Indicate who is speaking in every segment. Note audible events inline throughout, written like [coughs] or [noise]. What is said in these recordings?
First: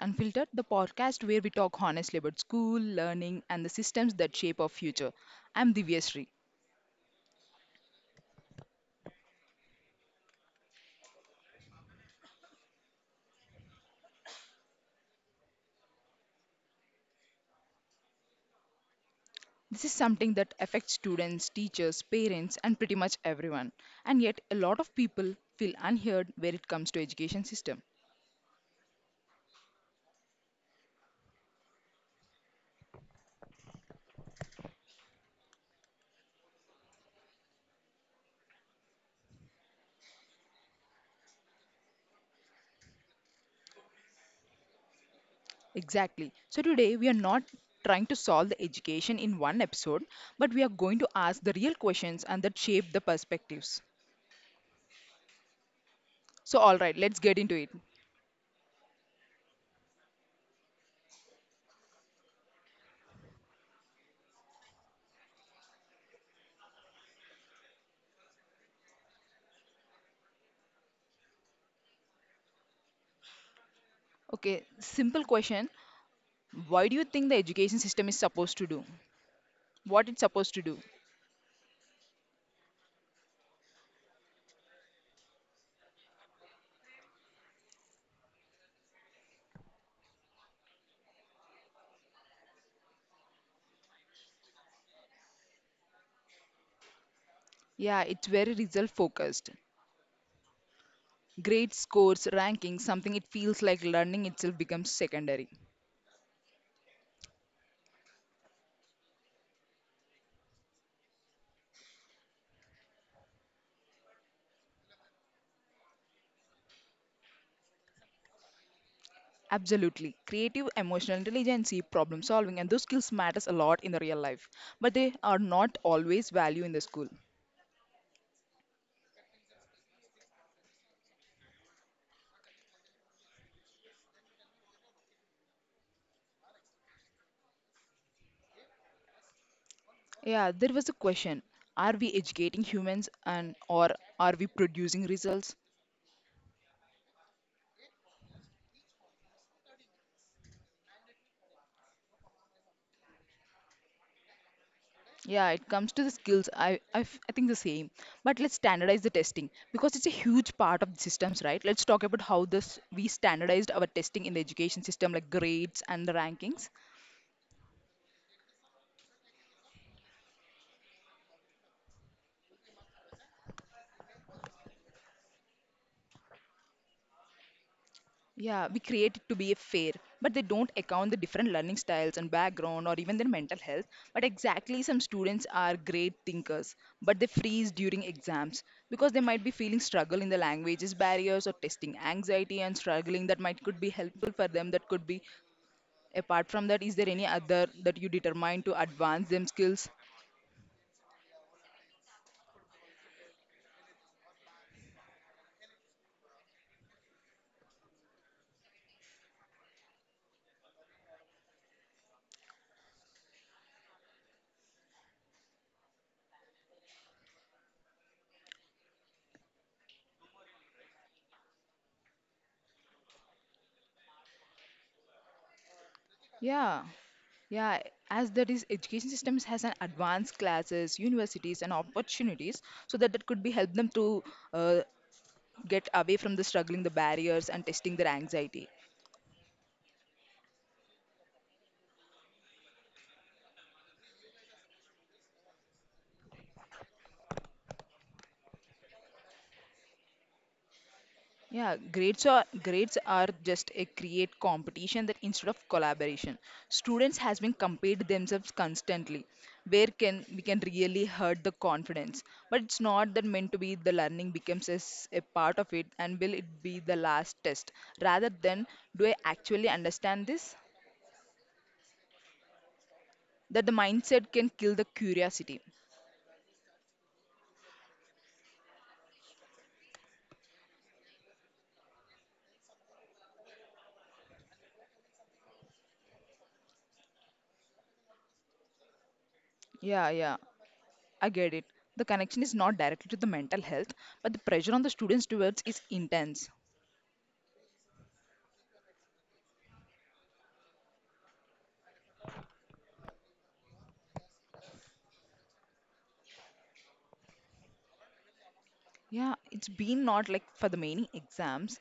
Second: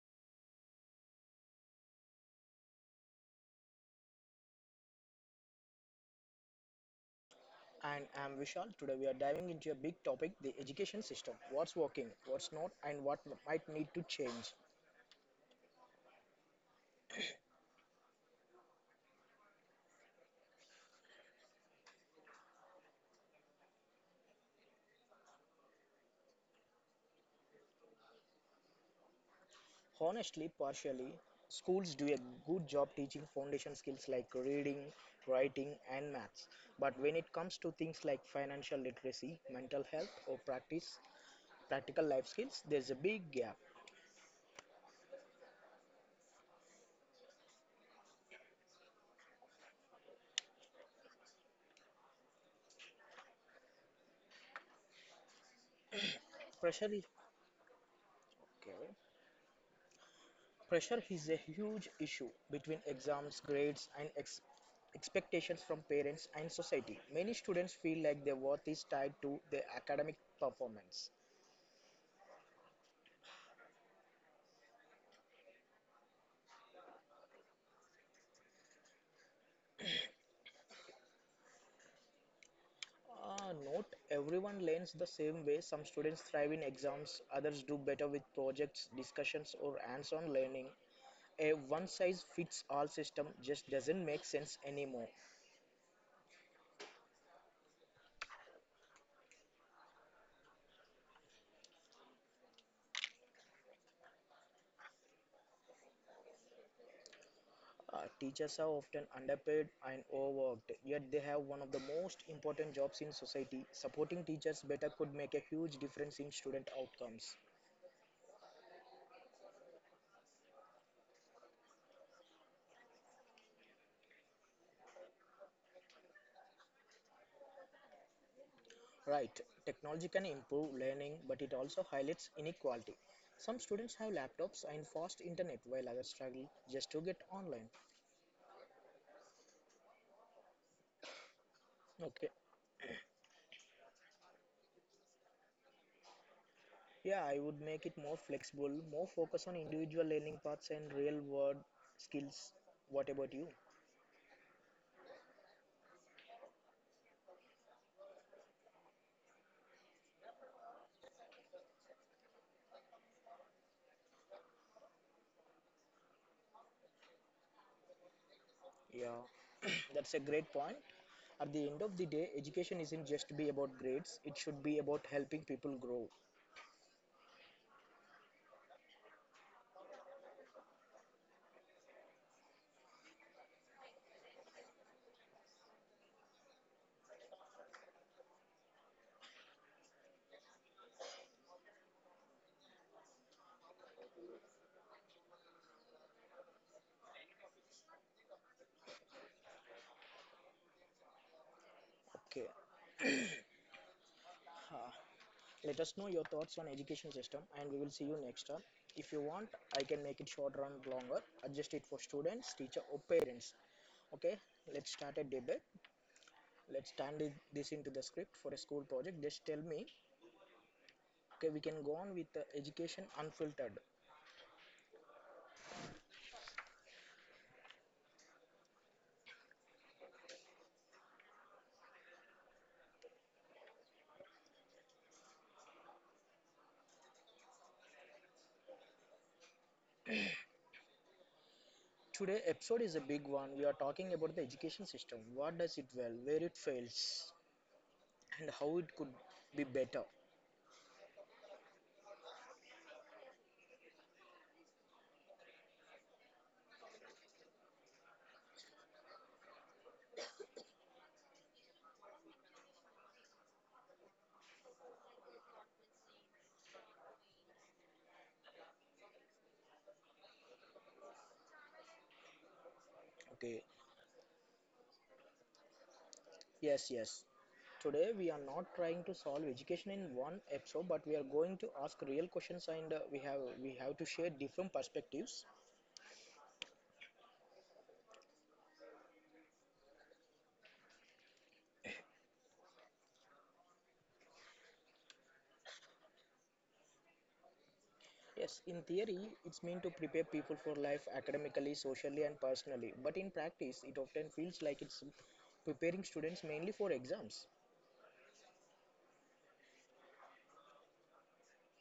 Speaker 1: Unfiltered, the podcast where we talk honestly about school, learning, and the systems that shape our future. I'm Divyashree.
Speaker 2: And I'm Vishal. Today we are diving into a big topic the education system. What's working, what's not, and what might need to change.
Speaker 1: This is something that affects students, teachers, parents, and pretty much everyone. And yet, a lot of people feel unheard where it comes to education system.
Speaker 2: Honestly, partially, schools do a good job teaching foundation skills like reading, writing, and maths. But when it comes to things like financial literacy, mental health, or practical life skills, there's a big gap.
Speaker 1: Exactly. So today we are not trying to solve the education in one episode, but we are going to ask the real questions and that shape the perspectives. So all
Speaker 2: Pressure
Speaker 1: right,
Speaker 2: is
Speaker 1: let's get into it.
Speaker 2: okay. Pressure is a huge issue between exams, grades, and expectations from parents and society. Many students feel like their worth is tied to their academic performance.
Speaker 1: Okay, simple question. Why do you think the education system is supposed to do? What it's supposed to do?
Speaker 2: Note everyone learns the same way. Some students thrive in exams, others do better with projects, discussions, or hands on learning. A one size fits all system just doesn't make sense anymore.
Speaker 1: Yeah, it's very result focused. Grade scores, rankings, something it feels like learning itself becomes secondary.
Speaker 2: Teachers are often underpaid and overworked, yet they have one of the most important jobs in society. Supporting teachers better could make a huge difference in student outcomes.
Speaker 1: Absolutely. Creative, emotional intelligence, problem solving, and those skills matters a lot in the real life. But they are not always value in the school.
Speaker 2: Right, technology can improve learning, but it also highlights inequality. Some students have laptops and fast internet, while others struggle just to get online.
Speaker 1: Yeah, there was a question. Are we
Speaker 2: Okay,
Speaker 1: educating humans and or are we producing results?
Speaker 2: yeah, I would make it more flexible, more focus on individual learning paths and real world skills. What about you?
Speaker 1: Yeah, it comes to the skills. I think the same. But let's standardize the testing because it's a huge part of the systems, right? Let's talk about how this we standardized our testing in the education system, like grades and the rankings.
Speaker 2: Yeah, [clears throat] that's a great point. At the end of the day, education isn't just be about grades, it should be about helping people grow.
Speaker 1: Yeah, we create it to be fair, but they don't account the different learning styles and background or even their mental health. But exactly, some students are great thinkers, but they freeze during exams because they might be feeling struggle in the languages barriers or testing anxiety and struggling that might could be helpful for them. That could be. Apart from that, is there any other that you determine to advance them skills?
Speaker 2: Okay, uh, let us know your thoughts on education system, and we will see you next time. If you want, I can make it shorter and longer, adjust it for students, teacher or parents. Okay, let's start a debate. Let's turn this into the script for a school project, just tell me. Okay, we can go on with the Education Unfiltered.
Speaker 1: Yeah. Yeah, as that is education systems has an advanced classes, universities and opportunities so that that could be help them to uh, get away from the struggling, the barriers and testing their anxiety.
Speaker 2: Today episode is a big one. We are talking about the education system, what does it well, where it fails, and how it could be better.
Speaker 1: Yeah, grades are just a create competition that instead of collaboration. Students has been compared themselves constantly, where can we can really hurt the confidence. But it's not that meant to be the learning becomes as a part of it and will it be the last test. Rather than do I actually understand this?
Speaker 2: Okay,
Speaker 1: That the mindset can kill the curiosity.
Speaker 2: yes, yes. Today we are not trying to solve education in one episode, but we are going to ask real questions and we have to share different perspectives.
Speaker 1: Yeah, yeah, I get it. The connection is not directly to the mental health, but the pressure on the students towards is intense.
Speaker 2: Yes, in theory, it's meant to prepare people for life academically, socially, and personally. But in practice, it often feels like it's preparing students mainly for exams.
Speaker 1: Yeah, it's been not like for the many exams,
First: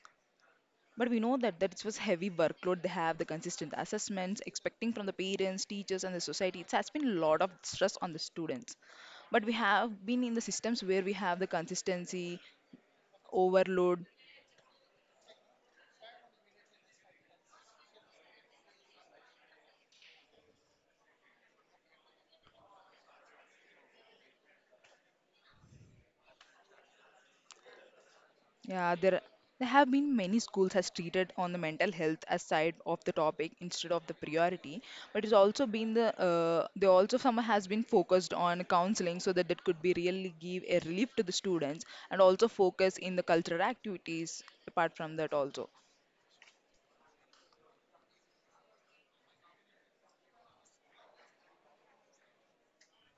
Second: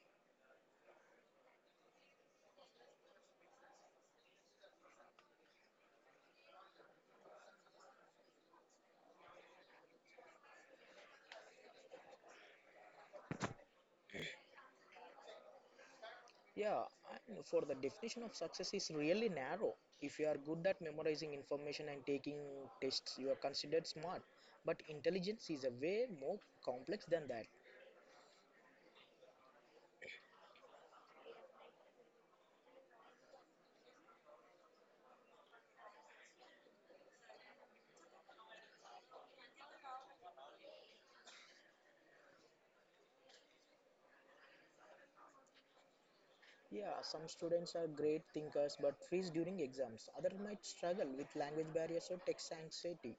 Speaker 1: but we know that it was heavy workload they have, the consistent assessments, expecting from the parents, teachers, and the society. It has been a lot of stress on the students. But we have been in the systems where we have the consistency, overload.
Speaker 2: Yeah, and for the definition of success is really narrow. If you are good at memorizing information and taking tests, you are considered smart. But intelligence is a way more complex than that.
Speaker 1: Yeah, there have been many schools has treated on the mental health as side of the topic instead of the priority, but it's also been they also some has been focused on counseling so that it could be really give a relief to the students and also focus in the cultural activities apart from that also.
Speaker 2: Yeah, some students are great thinkers but freeze during exams. Others might struggle with language barriers or text anxiety.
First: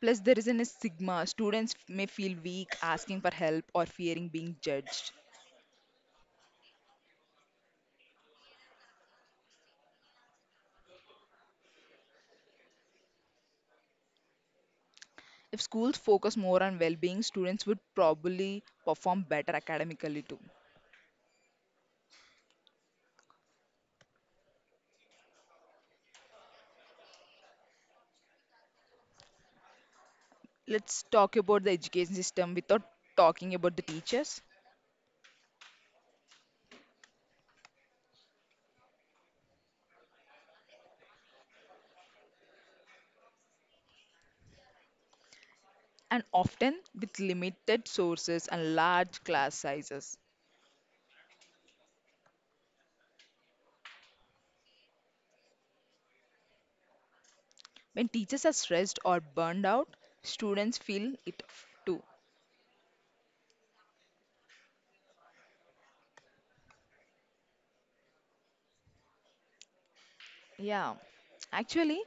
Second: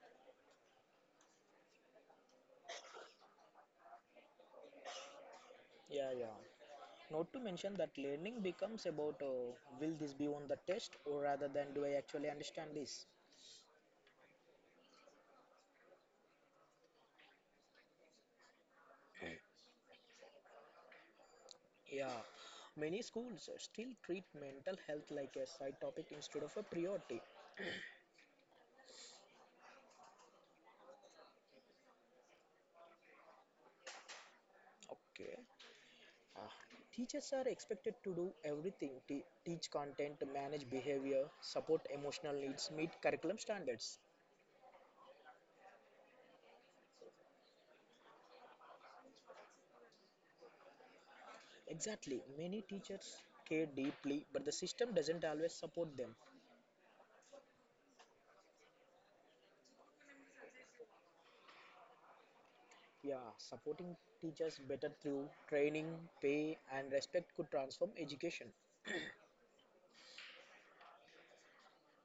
Speaker 1: Plus, there isn't a stigma. Students may feel weak asking for help or fearing being judged.
Speaker 2: Yeah, yeah. Not to mention that learning becomes about, will this be on the test, or rather than, do I actually understand this?
Speaker 1: If schools focus more on well-being, students would probably perform better academically too.
Speaker 2: Yeah. Many schools still treat mental health like a side topic instead of a priority.
Speaker 1: Let's talk about the education system without talking about the teachers
Speaker 2: Okay. Ah, Teachers are expected to do everything, teach content, manage behavior, support emotional needs, meet curriculum standards.
Speaker 1: and often with limited sources and large class sizes.
Speaker 2: Exactly. Many teachers care deeply, but the system doesn't always support them.
Speaker 1: When teachers are stressed or burned out, students feel it too.
Speaker 2: Yeah, supporting teachers better through training, pay, and respect could transform education.
Speaker 1: Yeah, actually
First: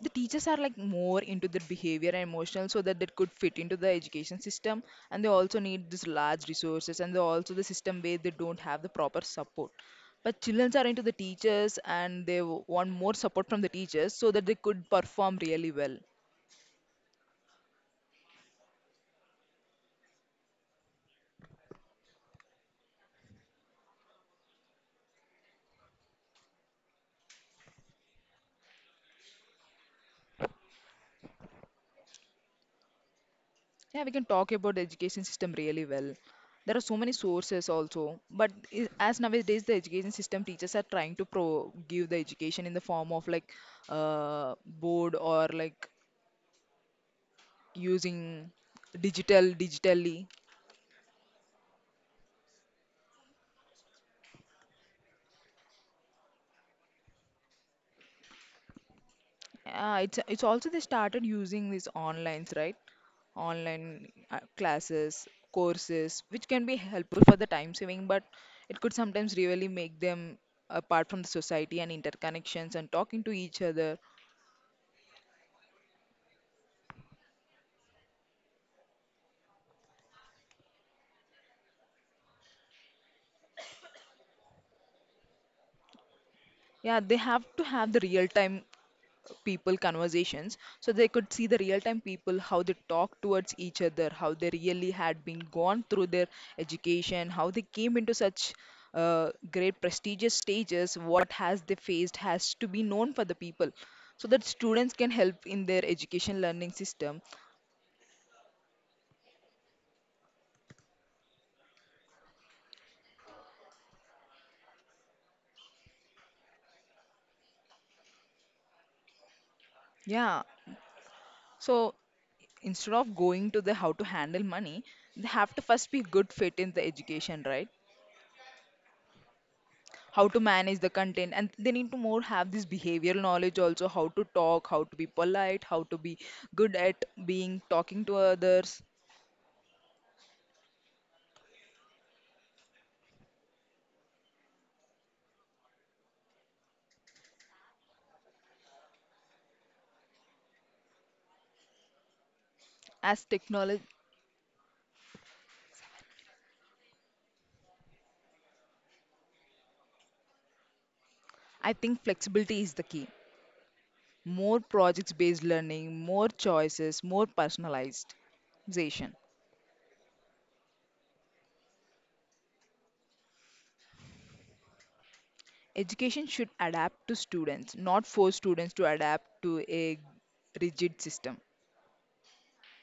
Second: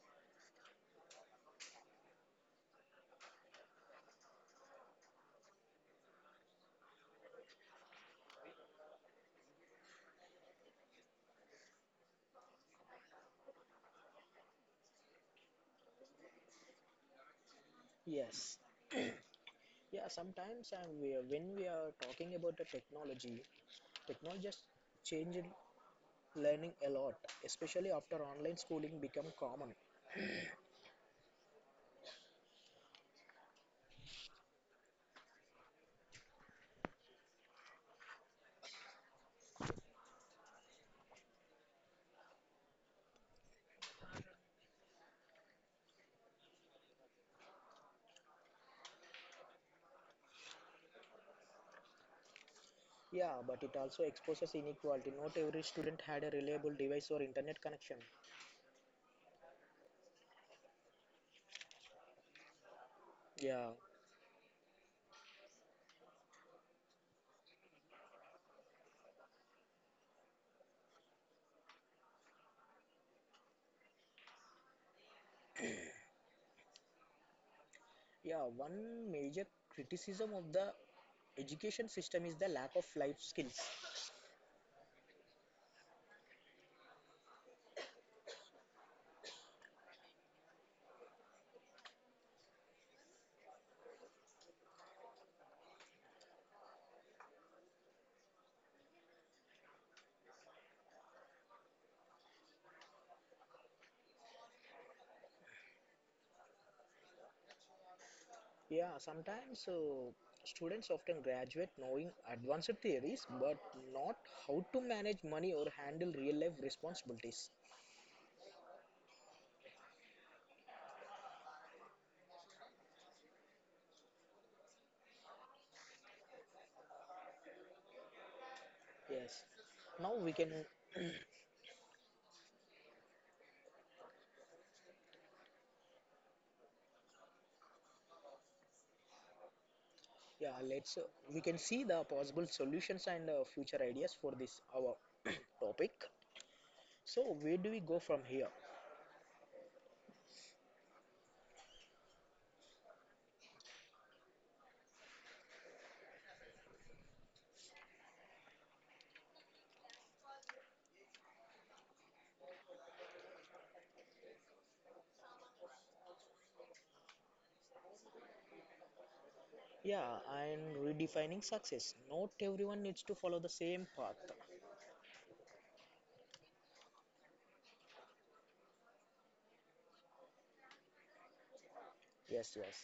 Speaker 1: the teachers are like more into their behavior and emotional so that they could fit into the education system, and they also need this large resources and they also the system where they don't have the proper support, but children are into the teachers and they want more support from the teachers so that they could perform really well.
Speaker 2: Yes. Yeah, sometimes, and we, when we are talking about the technology, technology has changed learning a lot, especially after online schooling become common.
Speaker 1: Yeah, we can talk about the education system really well. There are so many sources also, but as nowadays the education system teachers are trying to pro give the education in the form of like board or like using digitally.
Speaker 2: Yeah, but it also exposes inequality. Not every student had a reliable device or internet connection.
Speaker 1: It's it's also they started using these onlines, right?
Speaker 2: Yeah,
Speaker 1: Online classes, courses which can be helpful for the time saving, but it could sometimes really make them apart from the society and interconnections and talking to each other.
Speaker 2: yeah. One major criticism of the education system is the lack of life skills.
Speaker 1: Yeah, they have to have the real time people conversations so they could see the real time people how they talk towards each other, how they really had been gone through their education, how they came into such great prestigious stages, what has they faced has to be known for the people so that students can help in their education learning system.
Speaker 2: Yeah, sometimes, students often graduate knowing advanced theories, but not how to manage money or handle real life responsibilities.
Speaker 1: Yeah, so instead of going to the how to handle money, they have to first be good fit in the education, right?
Speaker 2: Yes, now
Speaker 1: How
Speaker 2: we
Speaker 1: to
Speaker 2: can.
Speaker 1: manage the content,
Speaker 2: [clears throat]
Speaker 1: and they need to more have this behavioral knowledge also, how to talk, how to be polite, how to be good at being talking to others.
Speaker 2: Yeah, let's, we can see the possible solutions and future ideas for this our [clears throat] topic. So where do we go from here?
Speaker 1: As technology, I think flexibility is the key. More projects based learning, more choices, more personalized education.
Speaker 2: Yeah, and redefining success, not everyone needs to follow the same path.
Speaker 1: Education should adapt to students, not force students to adapt to a rigid system.
Speaker 2: Yes, yes.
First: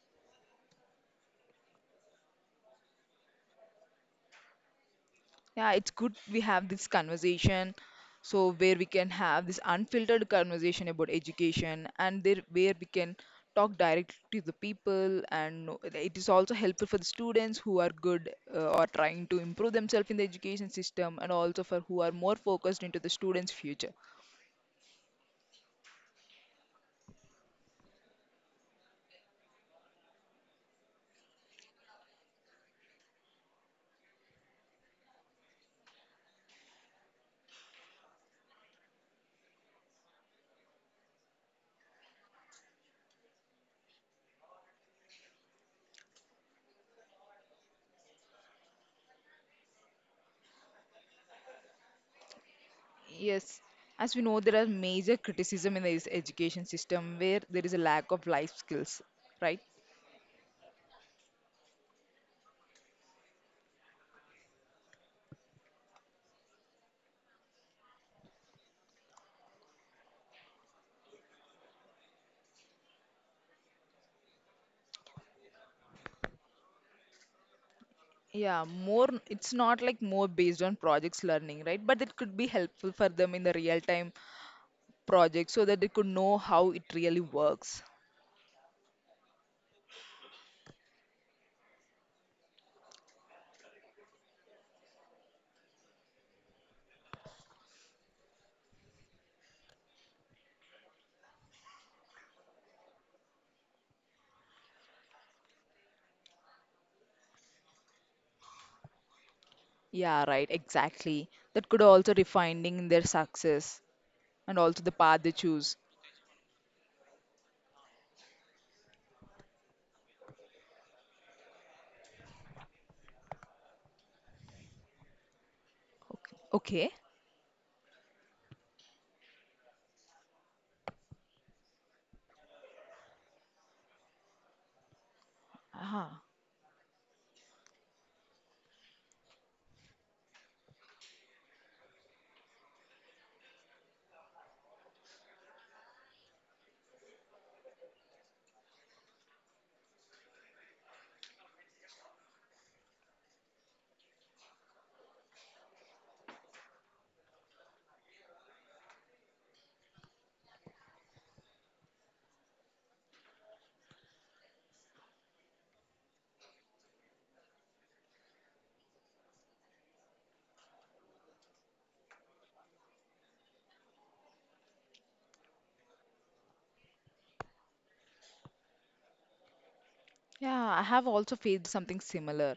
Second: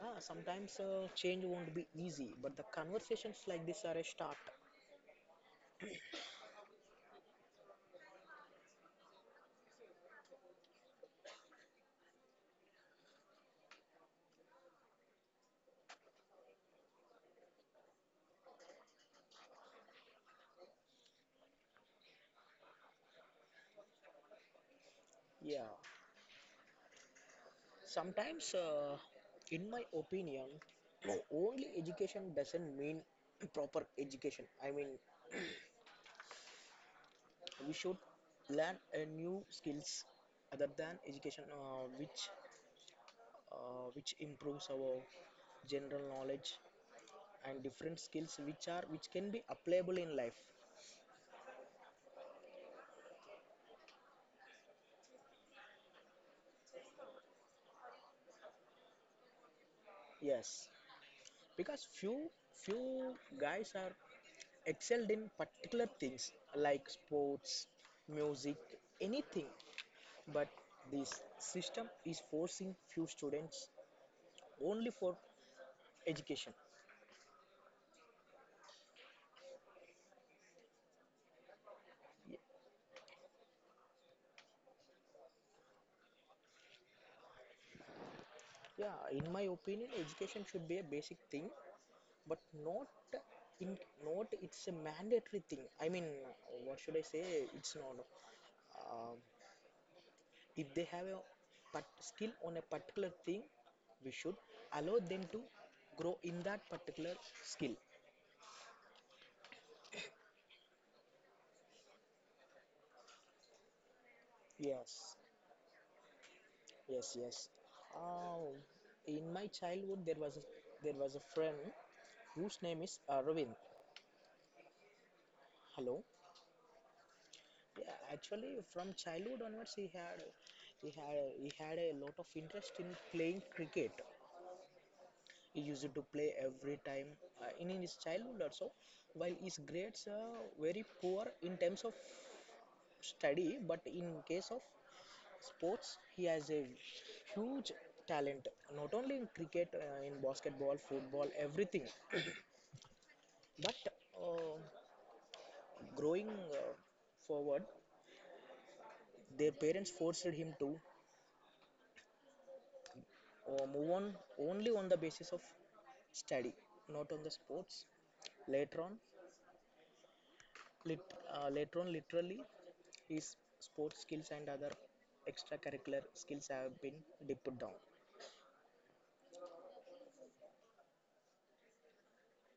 Speaker 2: Sometimes change won't be easy, but the conversations like this are a start.
Speaker 1: Yeah, it's good we have this conversation. So where we can have this unfiltered conversation about education and there where we can talk directly to the people and know, it is also helpful for the students who are good or trying to improve themselves in the education system and also for who are more focused into the students' future.
Speaker 2: Yeah. Sometimes, in my opinion, [clears throat] only education doesn't mean [clears throat] proper education. I mean, we should learn a new skills other than education, which improves our general knowledge and different skills which can be applicable in life.
Speaker 1: Yes, as we know, there are major criticism in this education system where there is a lack of life skills, right?
Speaker 2: Yes, because few guys are excelled in particular things like sports, music, anything. But this system is forcing few students only for education.
Speaker 1: Yeah, more, it's not like more based on projects learning, right? But it could be helpful for them in the real time project so that they could know how it really works.
Speaker 2: Yeah, in my opinion, education should be a basic thing, but not, in not it's a mandatory thing. I mean, what should I say? It's not. Um, if they have a part, skill on a particular thing, we should allow them to grow in that particular skill.
Speaker 1: Yeah, right, exactly. That could also defining their success and also the
Speaker 2: Yes.
Speaker 1: path they choose.
Speaker 2: Yes, yes. Um, in my childhood, there was a, friend whose name is Ravind. Hello.
Speaker 1: Okay. Okay.
Speaker 2: Yeah, actually, from childhood onwards, he had he had a lot of interest in playing cricket. He used to
Speaker 1: Ah.
Speaker 2: play every time, in his childhood also. While his grades are very poor in terms of study, but in case of sports, he has a huge talent. Not only in cricket, in basketball, football, everything. But uh, growing forward, their parents forced him to, move on only on the basis of study, not on the sports. Later on, literally, his sports skills and other extracurricular skills have been dipped down.
Speaker 1: Yeah, I have also faced something similar.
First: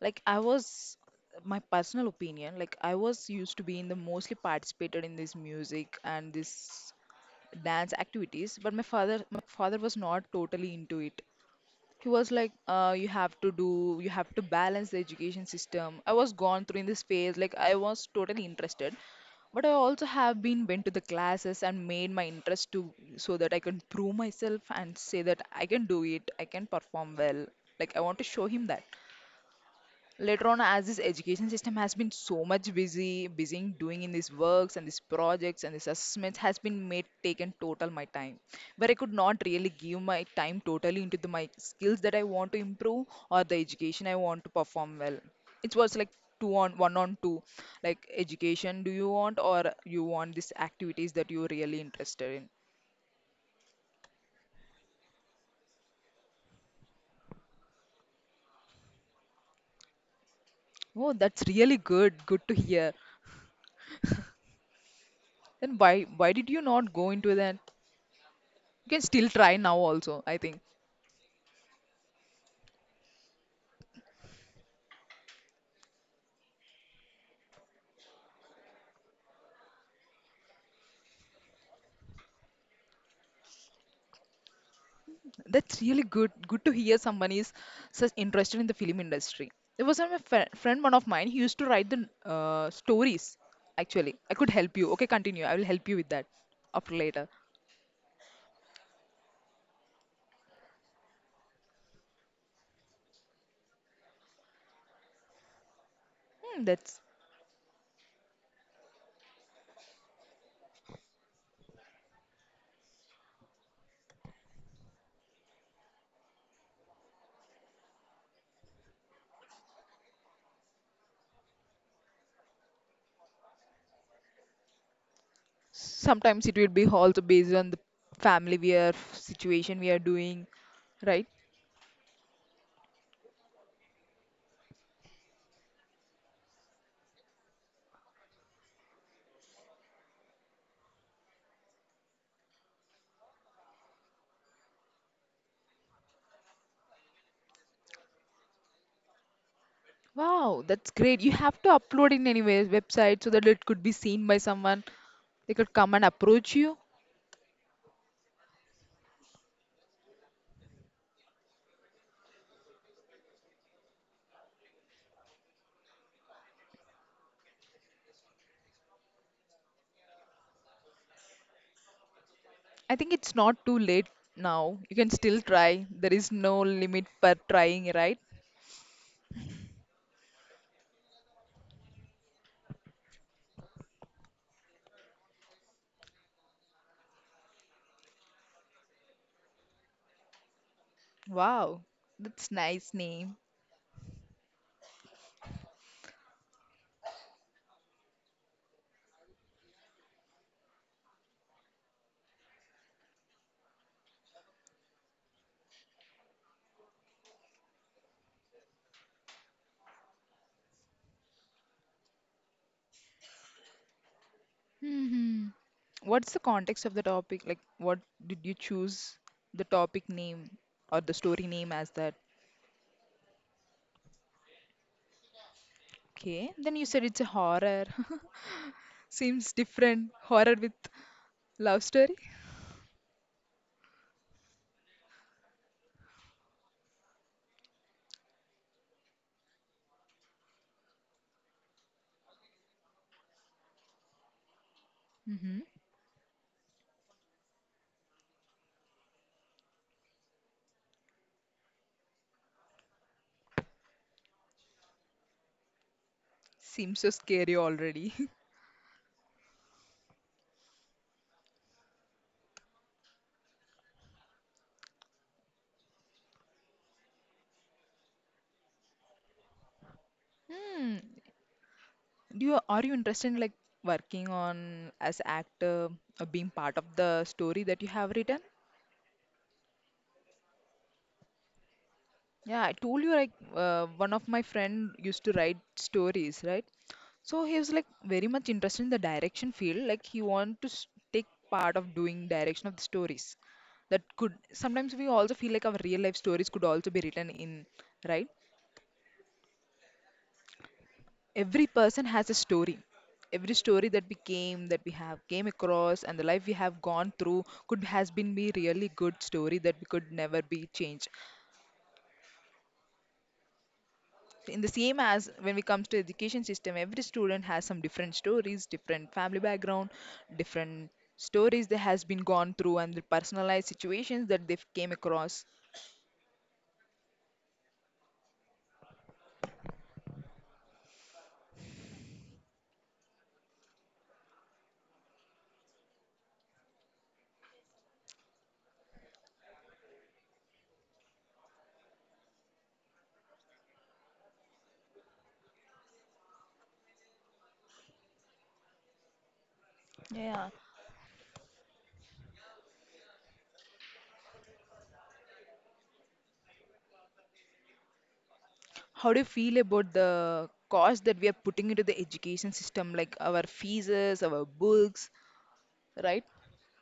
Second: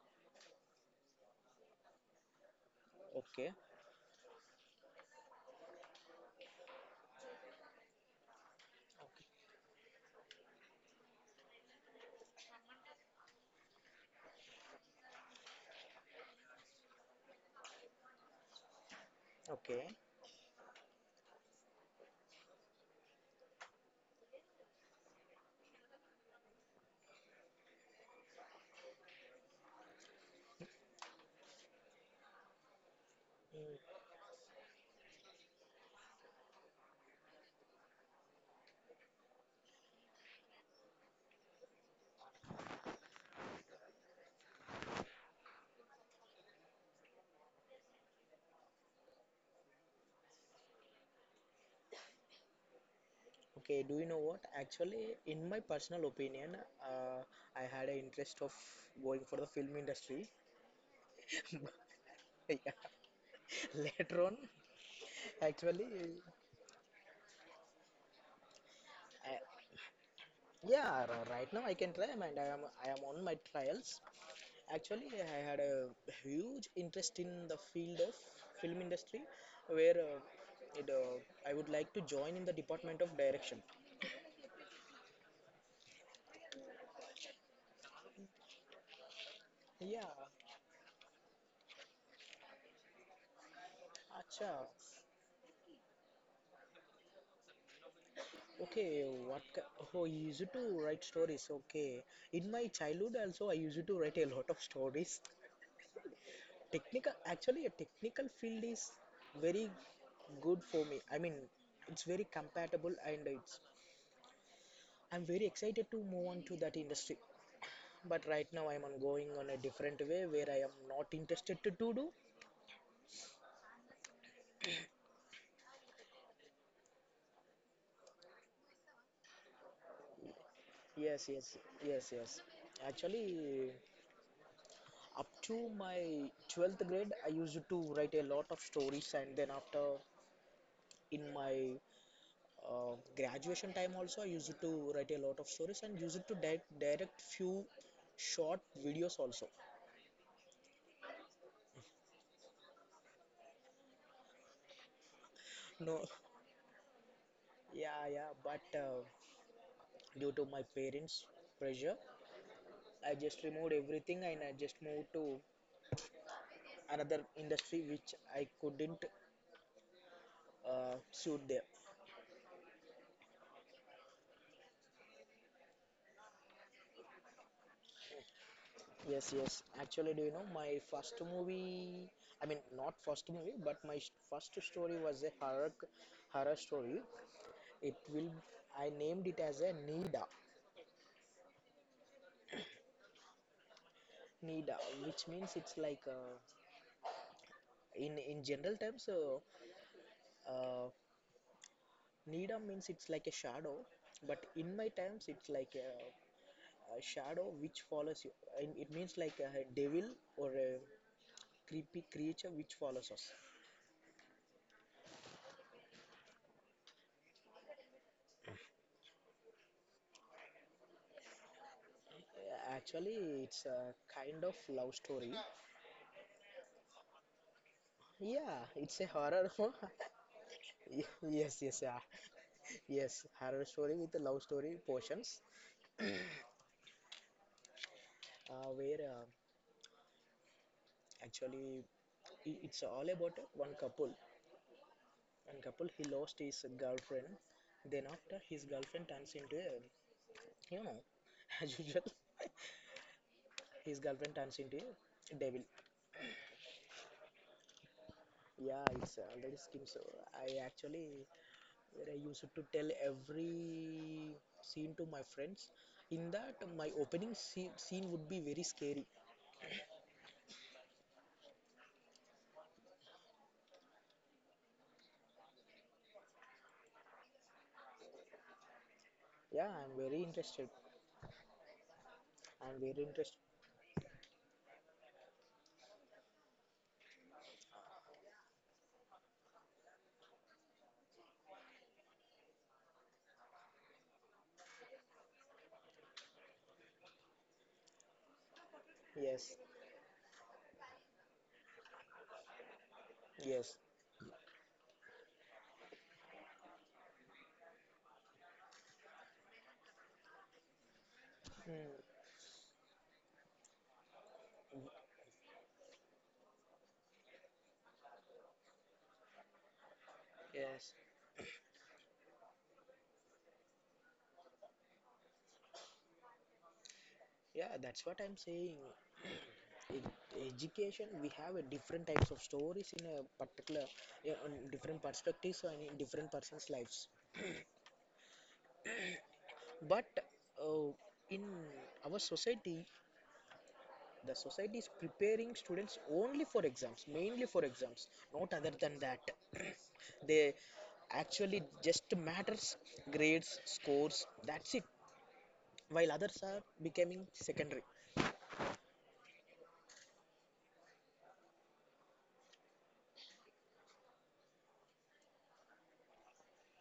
Speaker 1: Like I was, my personal opinion, like I was
Speaker 2: Okay,
Speaker 1: used to be in the mostly participated in this music and this dance activities, but my father was not totally into it. He was like you have to do, you have to balance the education system. I was gone through in this phase like I was totally interested, but I
Speaker 2: okay,
Speaker 1: also have been went to the classes and made my interest to, so that I can prove myself and say that I can do it, I can perform well, like I want to show him that. Later on, as this education system has been so much busy in doing in these works and these projects and these assessments has been made taken total my time, where I could not really give my time totally into the my skills that I want to improve or the education I want to perform well. It was like two on one on two, like education do you want or you want these activities that you're really interested in.
Speaker 2: okay. Do you know what? Actually, in my personal opinion, uh, I had an interest of going for the film industry. [laughs]
Speaker 1: Oh, that's really good, good to
Speaker 2: Yeah.
Speaker 1: hear.
Speaker 2: Later on,
Speaker 1: Then
Speaker 2: actually
Speaker 1: why did you not go into that? You can still
Speaker 2: I,
Speaker 1: try now also, I think.
Speaker 2: right now I can try, and am I am on my trials. Actually, I had a huge interest in the field of film industry, where, I would like to join in the department of direction.
Speaker 1: That's really good. Good to hear someone is such interested in the film industry. There was
Speaker 2: Yeah,
Speaker 1: a friend one of mine. He used to write the stories. Actually, I could
Speaker 2: acha.
Speaker 1: help you. Okay, continue. I will help you with that after later.
Speaker 2: Okay, what? Oh, you used to write stories. Okay, in my childhood also I used to write a lot of stories.
Speaker 1: Hmm, that's,
Speaker 2: Technical, actually, a technical field is very good for me. I mean, it's very compatible and it's I'm very excited to move on to that industry. But right now I'm on going on a different way where I am not interested to do.
Speaker 1: sometimes it will be also based on the family we are situation we are doing, right?
Speaker 2: Yes, yes, yes, yes. Actually, up to my 12th grade, I used to write a lot of stories, and then after, in my graduation time also, I used to write a lot of stories and used to direct few short videos also.
Speaker 1: Wow, that's great. You have to upload in anyway website so that it could be seen by someone. They could come
Speaker 2: No,
Speaker 1: and approach you.
Speaker 2: [laughs] yeah, yeah, but due to my parents' pressure, I just removed everything and I just moved to another industry which I couldn't, suit there.
Speaker 1: I think it's not too late now. You can still try. There is no limit for trying, right?
Speaker 2: Yes, yes. Actually, do you know my first movie? I mean, not first movie, but my first story was a horror story. It will I named it as a Nida.
Speaker 1: Wow, that's nice name.
Speaker 2: Nida, which means it's like, in general terms, uh, Nida means it's like a shadow, but in my terms, it's like a shadow which follows you, and it means like a devil or a creepy creature which follows us.
Speaker 1: Hmm. What's the context of the topic? Like, what did you choose the topic name or the story name as that?
Speaker 2: Actually, it's a kind of love story.
Speaker 1: Okay, then you said it's a horror.
Speaker 2: Yeah,
Speaker 1: [laughs]
Speaker 2: it's a horror.
Speaker 1: Seems different. Horror with
Speaker 2: [laughs] Yes, yes,
Speaker 1: love
Speaker 2: yeah,
Speaker 1: story.
Speaker 2: yes, horror story with the love story portions, where, actually it's all about one couple.
Speaker 1: Hmm.
Speaker 2: He lost his girlfriend, then after his girlfriend turns into a, you know [laughs] as usual, his girlfriend turns into a devil.
Speaker 1: Seems so scary already. [laughs]
Speaker 2: Yeah, it's already skim. So I actually, where I used to tell every scene to my friends. In that, my opening scene would be very scary.
Speaker 1: Do you Are you interested in like working on as actor or being part of the story that you have written?
Speaker 2: Yeah, I'm very interested.
Speaker 1: Yeah, I
Speaker 2: I'm
Speaker 1: told
Speaker 2: very
Speaker 1: you like
Speaker 2: interested.
Speaker 1: one of my friend used to write stories, right? So he was like very much interested in the direction field. Like he want to take part of doing direction of the stories. That could sometimes we also feel like our real life stories could also be written in, right?
Speaker 2: Yes,
Speaker 1: Every person has a story, every
Speaker 2: yes,
Speaker 1: story that we came that we have came across and the life we have gone through could has been be really good story that we could never be changed.
Speaker 2: hmm,
Speaker 1: In the same as when it comes to education system, every student has some different stories, different family background, different
Speaker 2: yes.
Speaker 1: stories that has been gone through and the personalized situations that they've came across.
Speaker 2: Yeah, that's what I'm saying. In education, we have a different types of stories in a particular, yeah, on different perspectives and in different persons' lives. But uh, in our society, the society is preparing students only for exams, mainly for exams, not other than that. [clears throat]
Speaker 1: Yeah.
Speaker 2: They actually just matters grades, scores, that's it. While others are becoming secondary.
Speaker 1: How do you feel about the cost that we are putting into the education system, like our fees, our books, right?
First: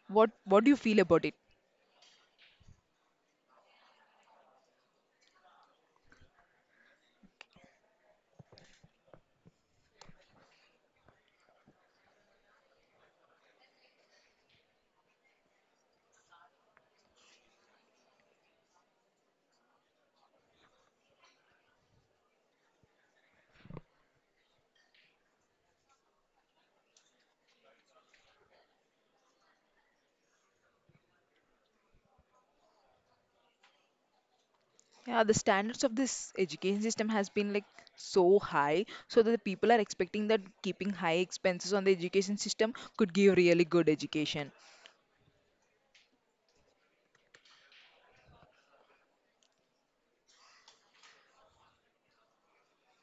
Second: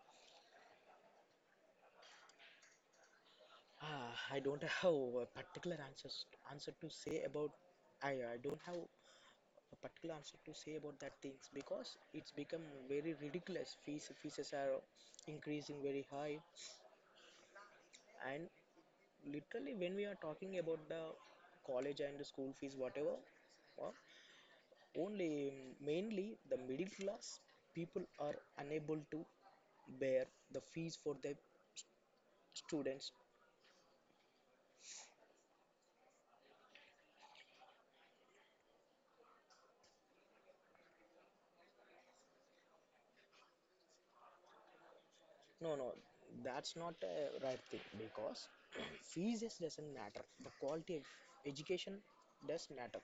Speaker 1: What do you feel about it?
Speaker 2: I don't have a particular answer to say about. I don't have a particular answer to say about that things because it's become very ridiculous. Fees are increasing very high, and literally when we are talking about the college and the school fees, whatever, uh, only mainly the middle class people are unable to bear the fees for their students.
Speaker 1: Yeah, the standards of this education system has been like so high, so that the people are expecting that keeping high expenses on the education system could give really good education.
Speaker 2: No, no, that's not a right thing because [clears throat] [coughs] fees just doesn't matter, the quality of education does matter.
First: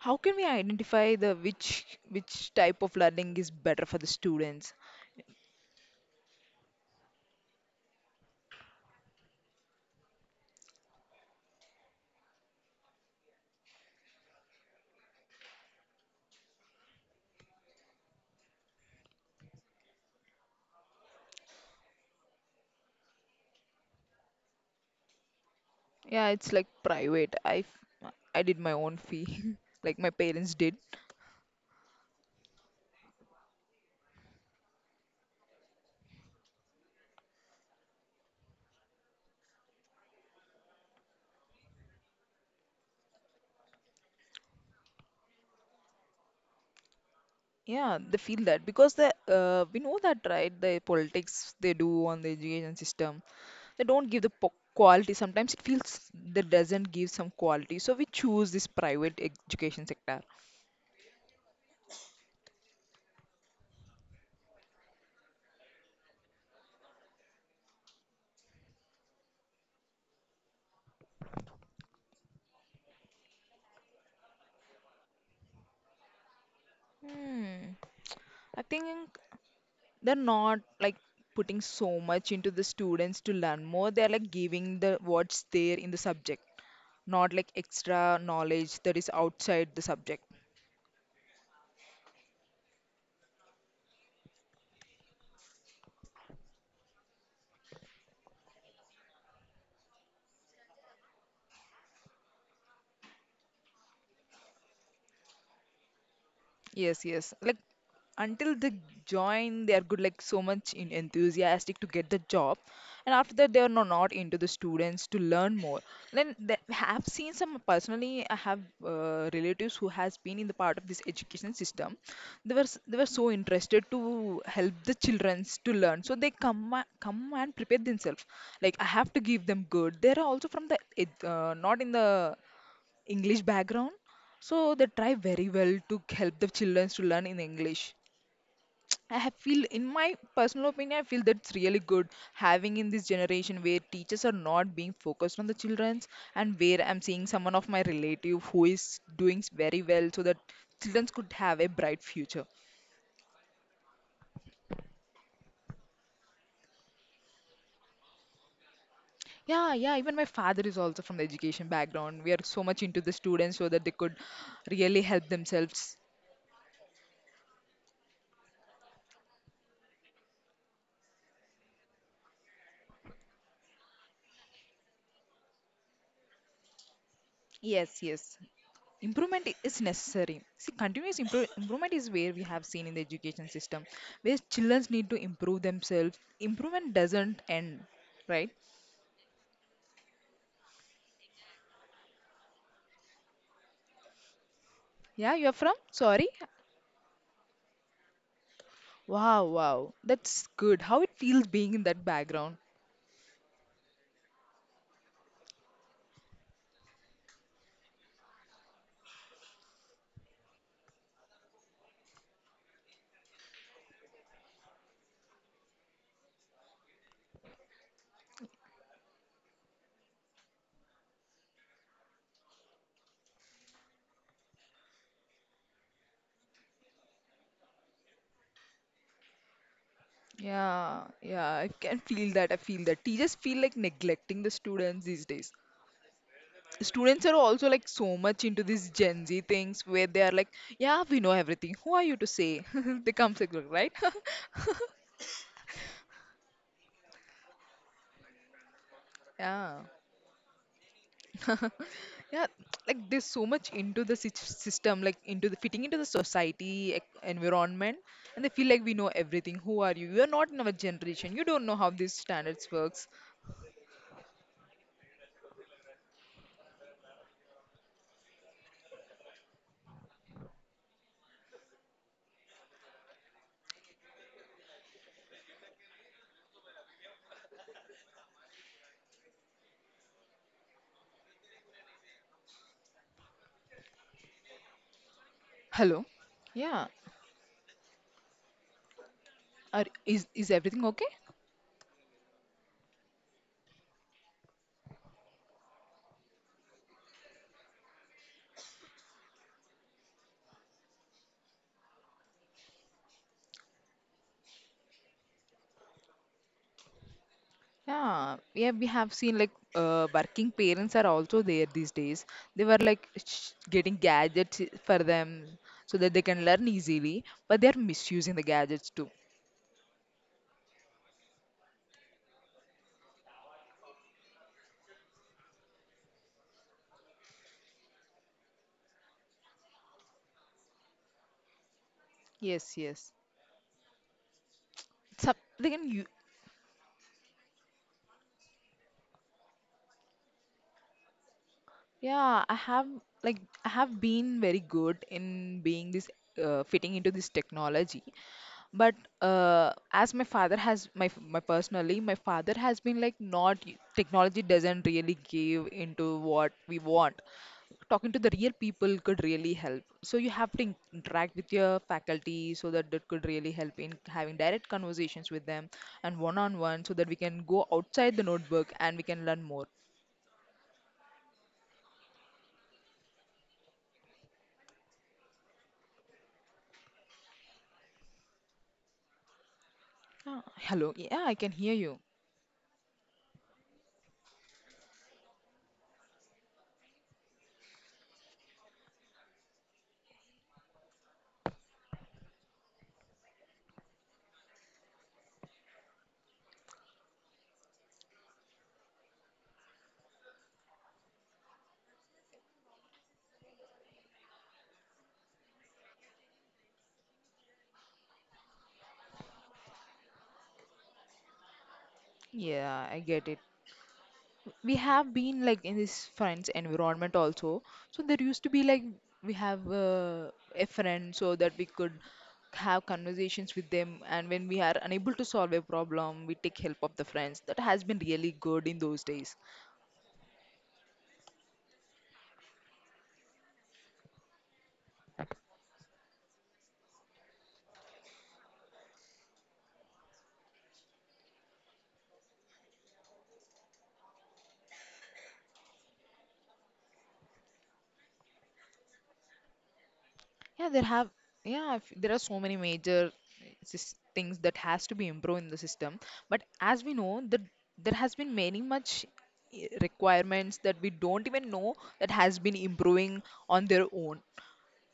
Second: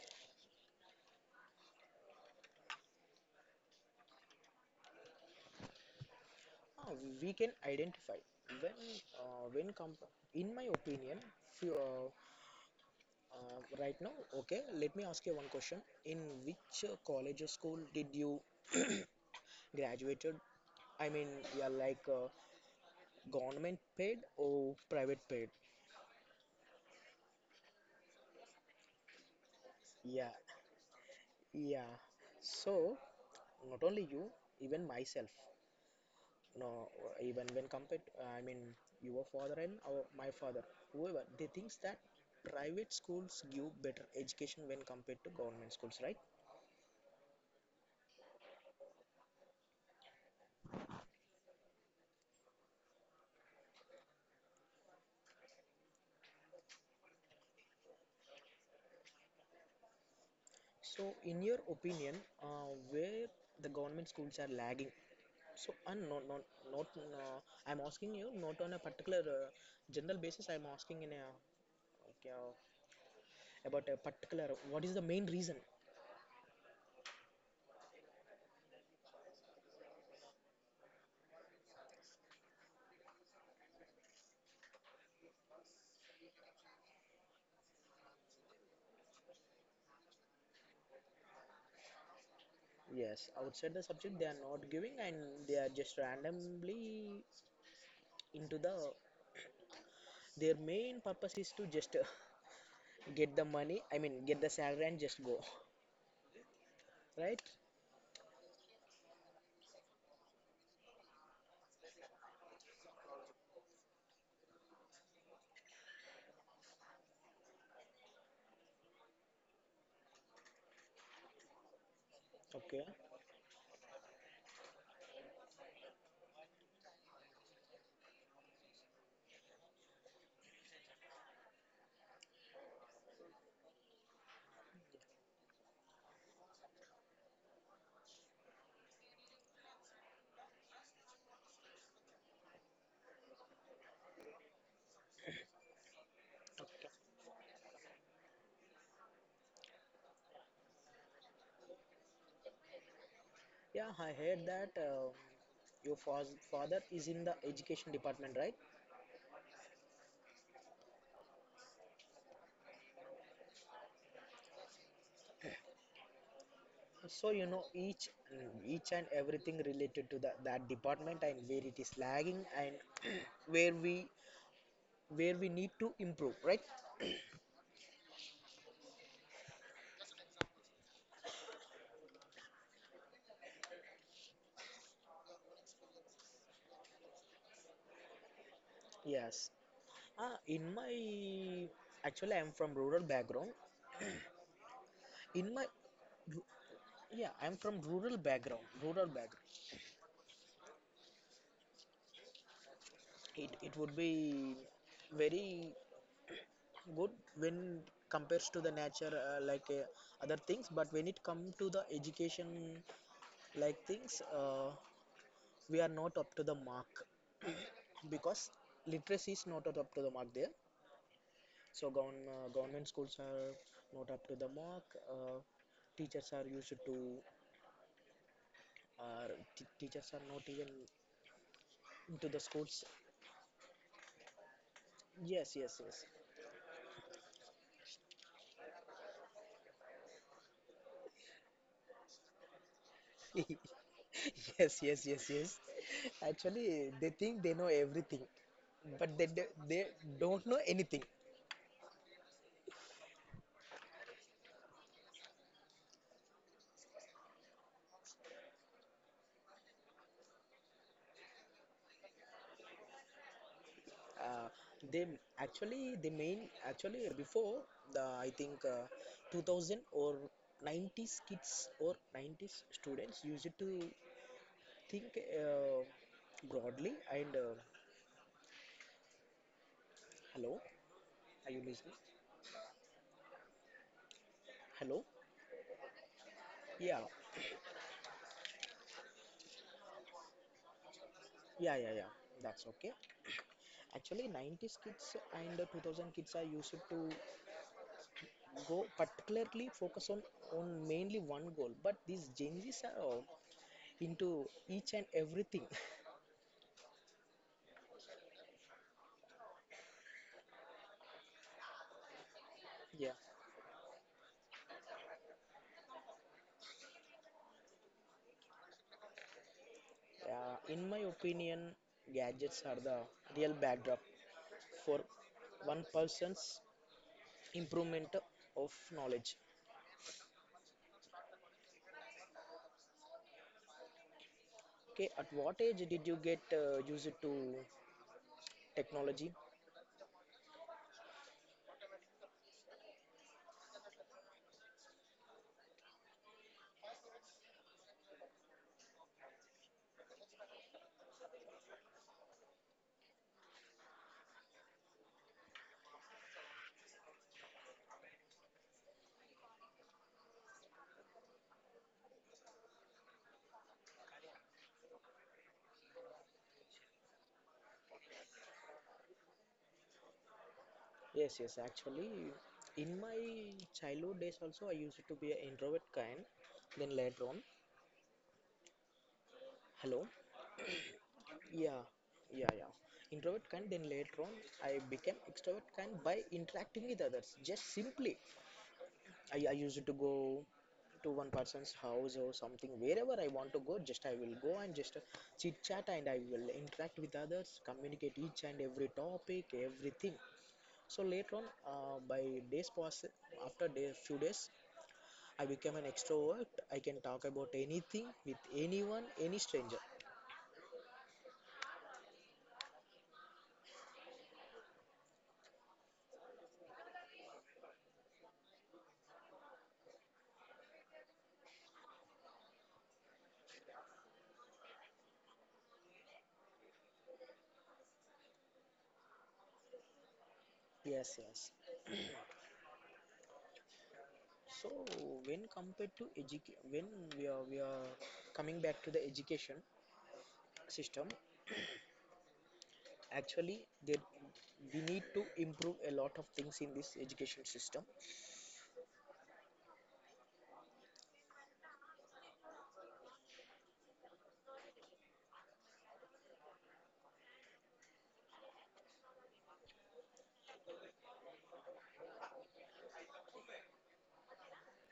Speaker 1: How can we identify the which type of learning is better for the students?
Speaker 2: Ah, we can identify when, uh, when comp- in my opinion, few, right now, okay. Let me ask you one question. In which college or school did you [clears throat] graduated? I mean, yeah, like, government paid or private paid?
Speaker 1: Yeah, it's like private. I did my own fee, [laughs] like my
Speaker 2: Yeah,
Speaker 1: parents did.
Speaker 2: yeah. So not only you, even myself. No, even when compared, I mean, your father and our my father, whoever, they thinks that private schools give better education when compared to government schools, right?
Speaker 1: Yeah, they feel that because the we know that, right, the politics they do on the education system, they don't give the quality, sometimes it feels that doesn't give some quality, so we choose this private education sector.
Speaker 2: So, in your opinion, where the government schools are lagging? So, and not. I'm asking you not on a particular general basis. I'm asking in a like, uh, about a particular. What is the main reason?
Speaker 1: Hmm. I think they're not like putting so much into the students to learn more, they're like giving the what's there in the subject, not like extra knowledge that is outside the subject.
Speaker 2: Yes, outside the subject they are not giving, and they are just randomly into the. Their main purpose is to just [laughs] get the money. I mean, get the salary and just go,
Speaker 1: Yes,
Speaker 2: [laughs]
Speaker 1: yes.
Speaker 2: right?
Speaker 1: Like until they join, they are good, like so much in enthusiastic to get the job, and after that, they are no, not into the students to learn more. Then they have seen some personally. I have relatives who has been in the part of this education system.
Speaker 2: Okay.
Speaker 1: They were so interested to help the childrens to learn, so they come and prepare themselves. Like I have to give them good. They are also from the not in the English background, so they try very well to help the children to learn in English. [tsk] I have feel, in my personal opinion, I feel that's really good having in this generation where teachers are not being focused on the childrens, and where
Speaker 2: Okay.
Speaker 1: I'm seeing someone of my relative who is doing very well so that children could have a bright future.
Speaker 2: Yeah, I heard that your father is in the education department, right?
Speaker 1: Yeah, yeah, even my father is also from the education background. We are so much into the students so that they could really help themselves.
Speaker 2: So you know each and everything related to the, that department and where it is lagging and [clears throat] where we where we need to improve, right?
Speaker 1: Yes, yes. Improvement is necessary. See, continuous improvement is where we have seen in the education system, where children need to improve themselves. Improvement doesn't end, right?
Speaker 2: Yes. Ah, in my Actually, I'm from rural background.
Speaker 1: Yeah, you're
Speaker 2: In my
Speaker 1: from, sorry.
Speaker 2: Yeah, I'm from rural background. Rural
Speaker 1: Wow,
Speaker 2: background.
Speaker 1: wow, that's good. How it feels being in that background?
Speaker 2: It would be very good when compares to the nature other things, but when it comes to the education like things, we are not up to the mark because literacy is not up to the mark there. So government schools are not up to the mark. uh, Teachers are used to uh, teachers are not even
Speaker 1: Yeah, yeah, I can
Speaker 2: into
Speaker 1: feel
Speaker 2: the
Speaker 1: that. I feel
Speaker 2: schools.
Speaker 1: that teachers feel like neglecting the students these days.
Speaker 2: Yes, yes,
Speaker 1: Students are also like so much into these Gen Z things, where they are like, yeah, we know everything, who are you to say, [laughs] they come
Speaker 2: yes.
Speaker 1: like, right?
Speaker 2: [laughs] Yes, yes, yes, yes, actually they think they know everything, but they,
Speaker 1: [laughs]
Speaker 2: they,
Speaker 1: Yeah.
Speaker 2: they don't know anything.
Speaker 1: Yeah, like there's so much into the system, like into the fitting into the society environment, and they feel like we know everything. Who are you? You're not in our generation. You don't know how these standards works.
Speaker 2: Uh, they actually the main actually before the I think 2000 or 90s kids or 90s students used to think broadly, and hello, are you listening? Hello?
Speaker 1: Hello. Yeah,
Speaker 2: Yeah,
Speaker 1: are is everything okay?
Speaker 2: yeah, yeah. Yeah, that's okay. Actually, 90s kids and 2000 kids are used to go particularly focus on mainly one goal, but these Gen Z's are into each and everything.
Speaker 1: Yeah, yeah, we have seen like working parents are also there these days. They were like
Speaker 2: [laughs] Yeah.
Speaker 1: sh getting gadgets for them so that they can learn easily, but they are misusing the gadgets too.
Speaker 2: In my opinion, gadgets are the real backdrop for one person's improvement of knowledge.
Speaker 1: Yes, yes.
Speaker 2: Okay, at
Speaker 1: Sub
Speaker 2: what
Speaker 1: they
Speaker 2: age
Speaker 1: can u.
Speaker 2: did you get used to technology?
Speaker 1: Yeah, I have, like I have been very good in being this, fitting into this technology, but as my father has, my my personally, my father has been like not technology doesn't really give into what we want. Talking to the real people could really help. So you have to interact with your faculty, so that that could really help in having direct conversations with them, and one on one, so that we can go outside the notebook and we can learn more.
Speaker 2: Yes, yes, actually, in my childhood days also, I used to be an introvert kind. Then later on, hello,
Speaker 1: Ah, hello. Yeah, I can hear
Speaker 2: yeah,
Speaker 1: you.
Speaker 2: yeah, yeah, introvert kind. Then later on, I became extrovert kind by interacting with others. Just simply I used to go to one person's house or something. Wherever I want to go, just I will go and just chit chat, and I will interact with others, communicate each and every topic, everything. So later on, by days pass, after day few days, I became an extrovert. I can talk about anything with anyone, any stranger.
Speaker 1: Yeah, I get it. We have been like in this friends environment also. So there used to be like we have a friend so that we could have conversations with them. And when we are unable to solve a problem, we take help of the friends. That has been really good in those days.
Speaker 2: Yes, yes. So when compared to education, when we are coming back to the education system, actually there we need to improve a lot of things in this education system.
Speaker 1: Yeah, there have, yeah, there are so many major things that has to be improved in the system. But as we know, that there has been many much requirements that we don't even know that has been improving on their own.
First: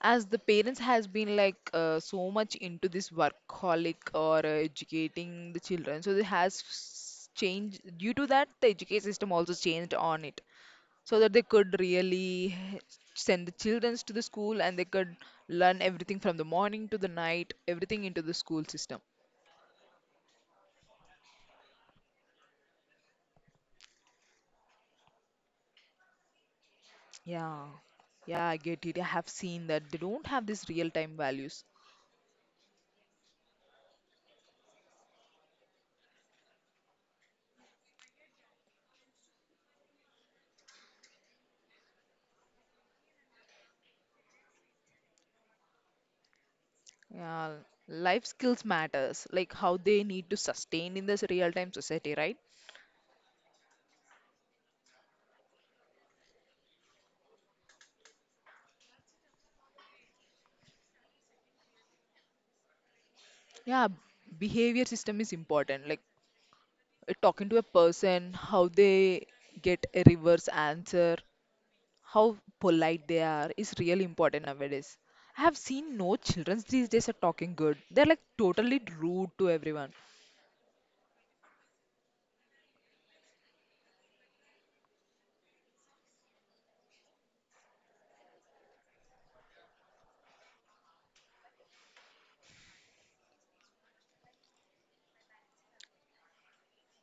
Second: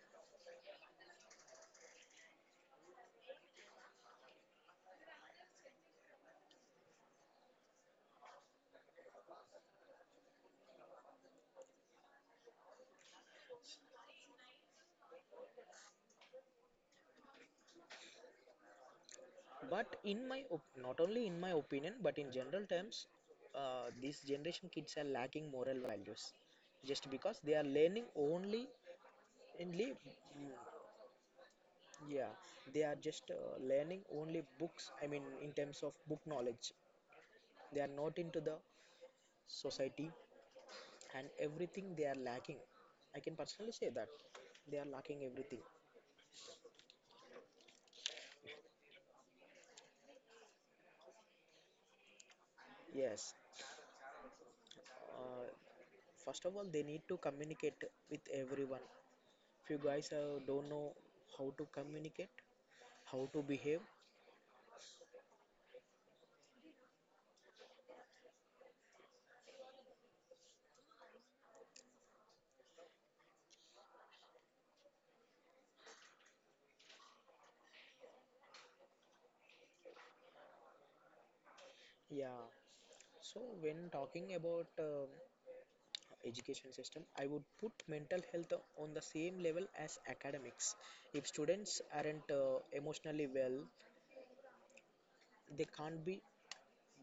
Speaker 1: As the parents has been like so much into this workaholic or educating the children, so it has changed. Due to that, the education system also changed on it, so that they could really send the children to the school and they could learn everything from the morning to the night, everything into the school system.
Speaker 2: But in my op- Not only in my opinion, but in general terms, this generation kids are lacking moral values, just because they are
Speaker 1: Yeah,
Speaker 2: learning
Speaker 1: yeah, I
Speaker 2: only
Speaker 1: get it. I have seen that
Speaker 2: only
Speaker 1: they don't have these real time values.
Speaker 2: yeah, they are just learning only books. I mean, in terms of book knowledge, they are not into the society, and everything they are lacking. I can personally say that they are lacking everything.
Speaker 1: Yeah, life skills matters, like how they need to sustain in this real time society, right?
Speaker 2: Yes. uh, First of all, they need to communicate with everyone. If you guys don't know how to communicate, how to behave,
Speaker 1: Yeah, behavior system is important. Like talking to a person, how they get a reverse answer, how polite they are is really important nowadays. I have seen no, children these days are talking good. They're like totally rude to everyone.
Speaker 2: yeah. So when talking about education system, I would put mental health on the same level as academics. If students aren't emotionally well, they can't be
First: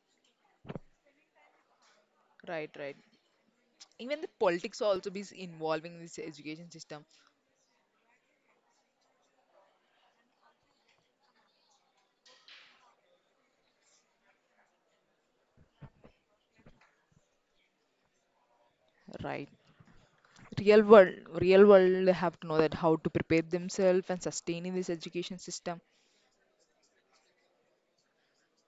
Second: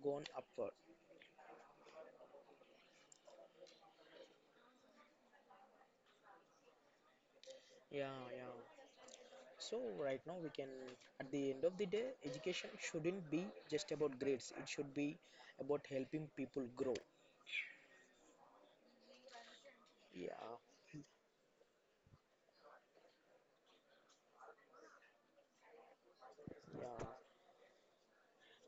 Speaker 2: gone upward.
Speaker 1: Right, right. Even the politics also be involving this education system.
Speaker 2: Yeah, yeah. So right now we can, at the end of the day, education shouldn't be just about grades. It should be about helping people grow.
Speaker 1: Right.
Speaker 2: Yeah.
Speaker 1: Real world, real world, they have to know that how to prepare themselves and sustain in this education system.
Speaker 2: Yeah,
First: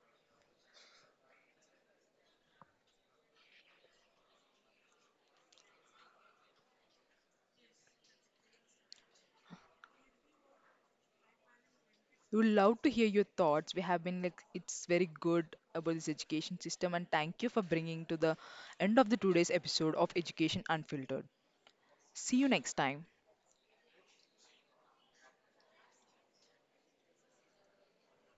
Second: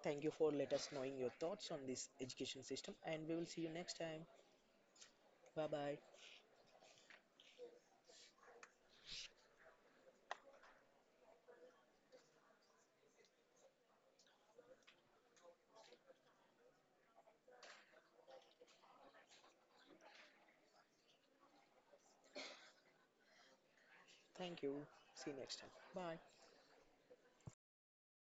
Speaker 2: thank you for let us knowing your thoughts on this education system, and we will see you next time. Bye bye.
Speaker 1: We would love to hear your thoughts. We have been like, it's very good about this education system, and thank you for bringing to the end of the today's episode of Education Unfiltered. See you next time.
Speaker 2: Thank you. See you next time. Bye.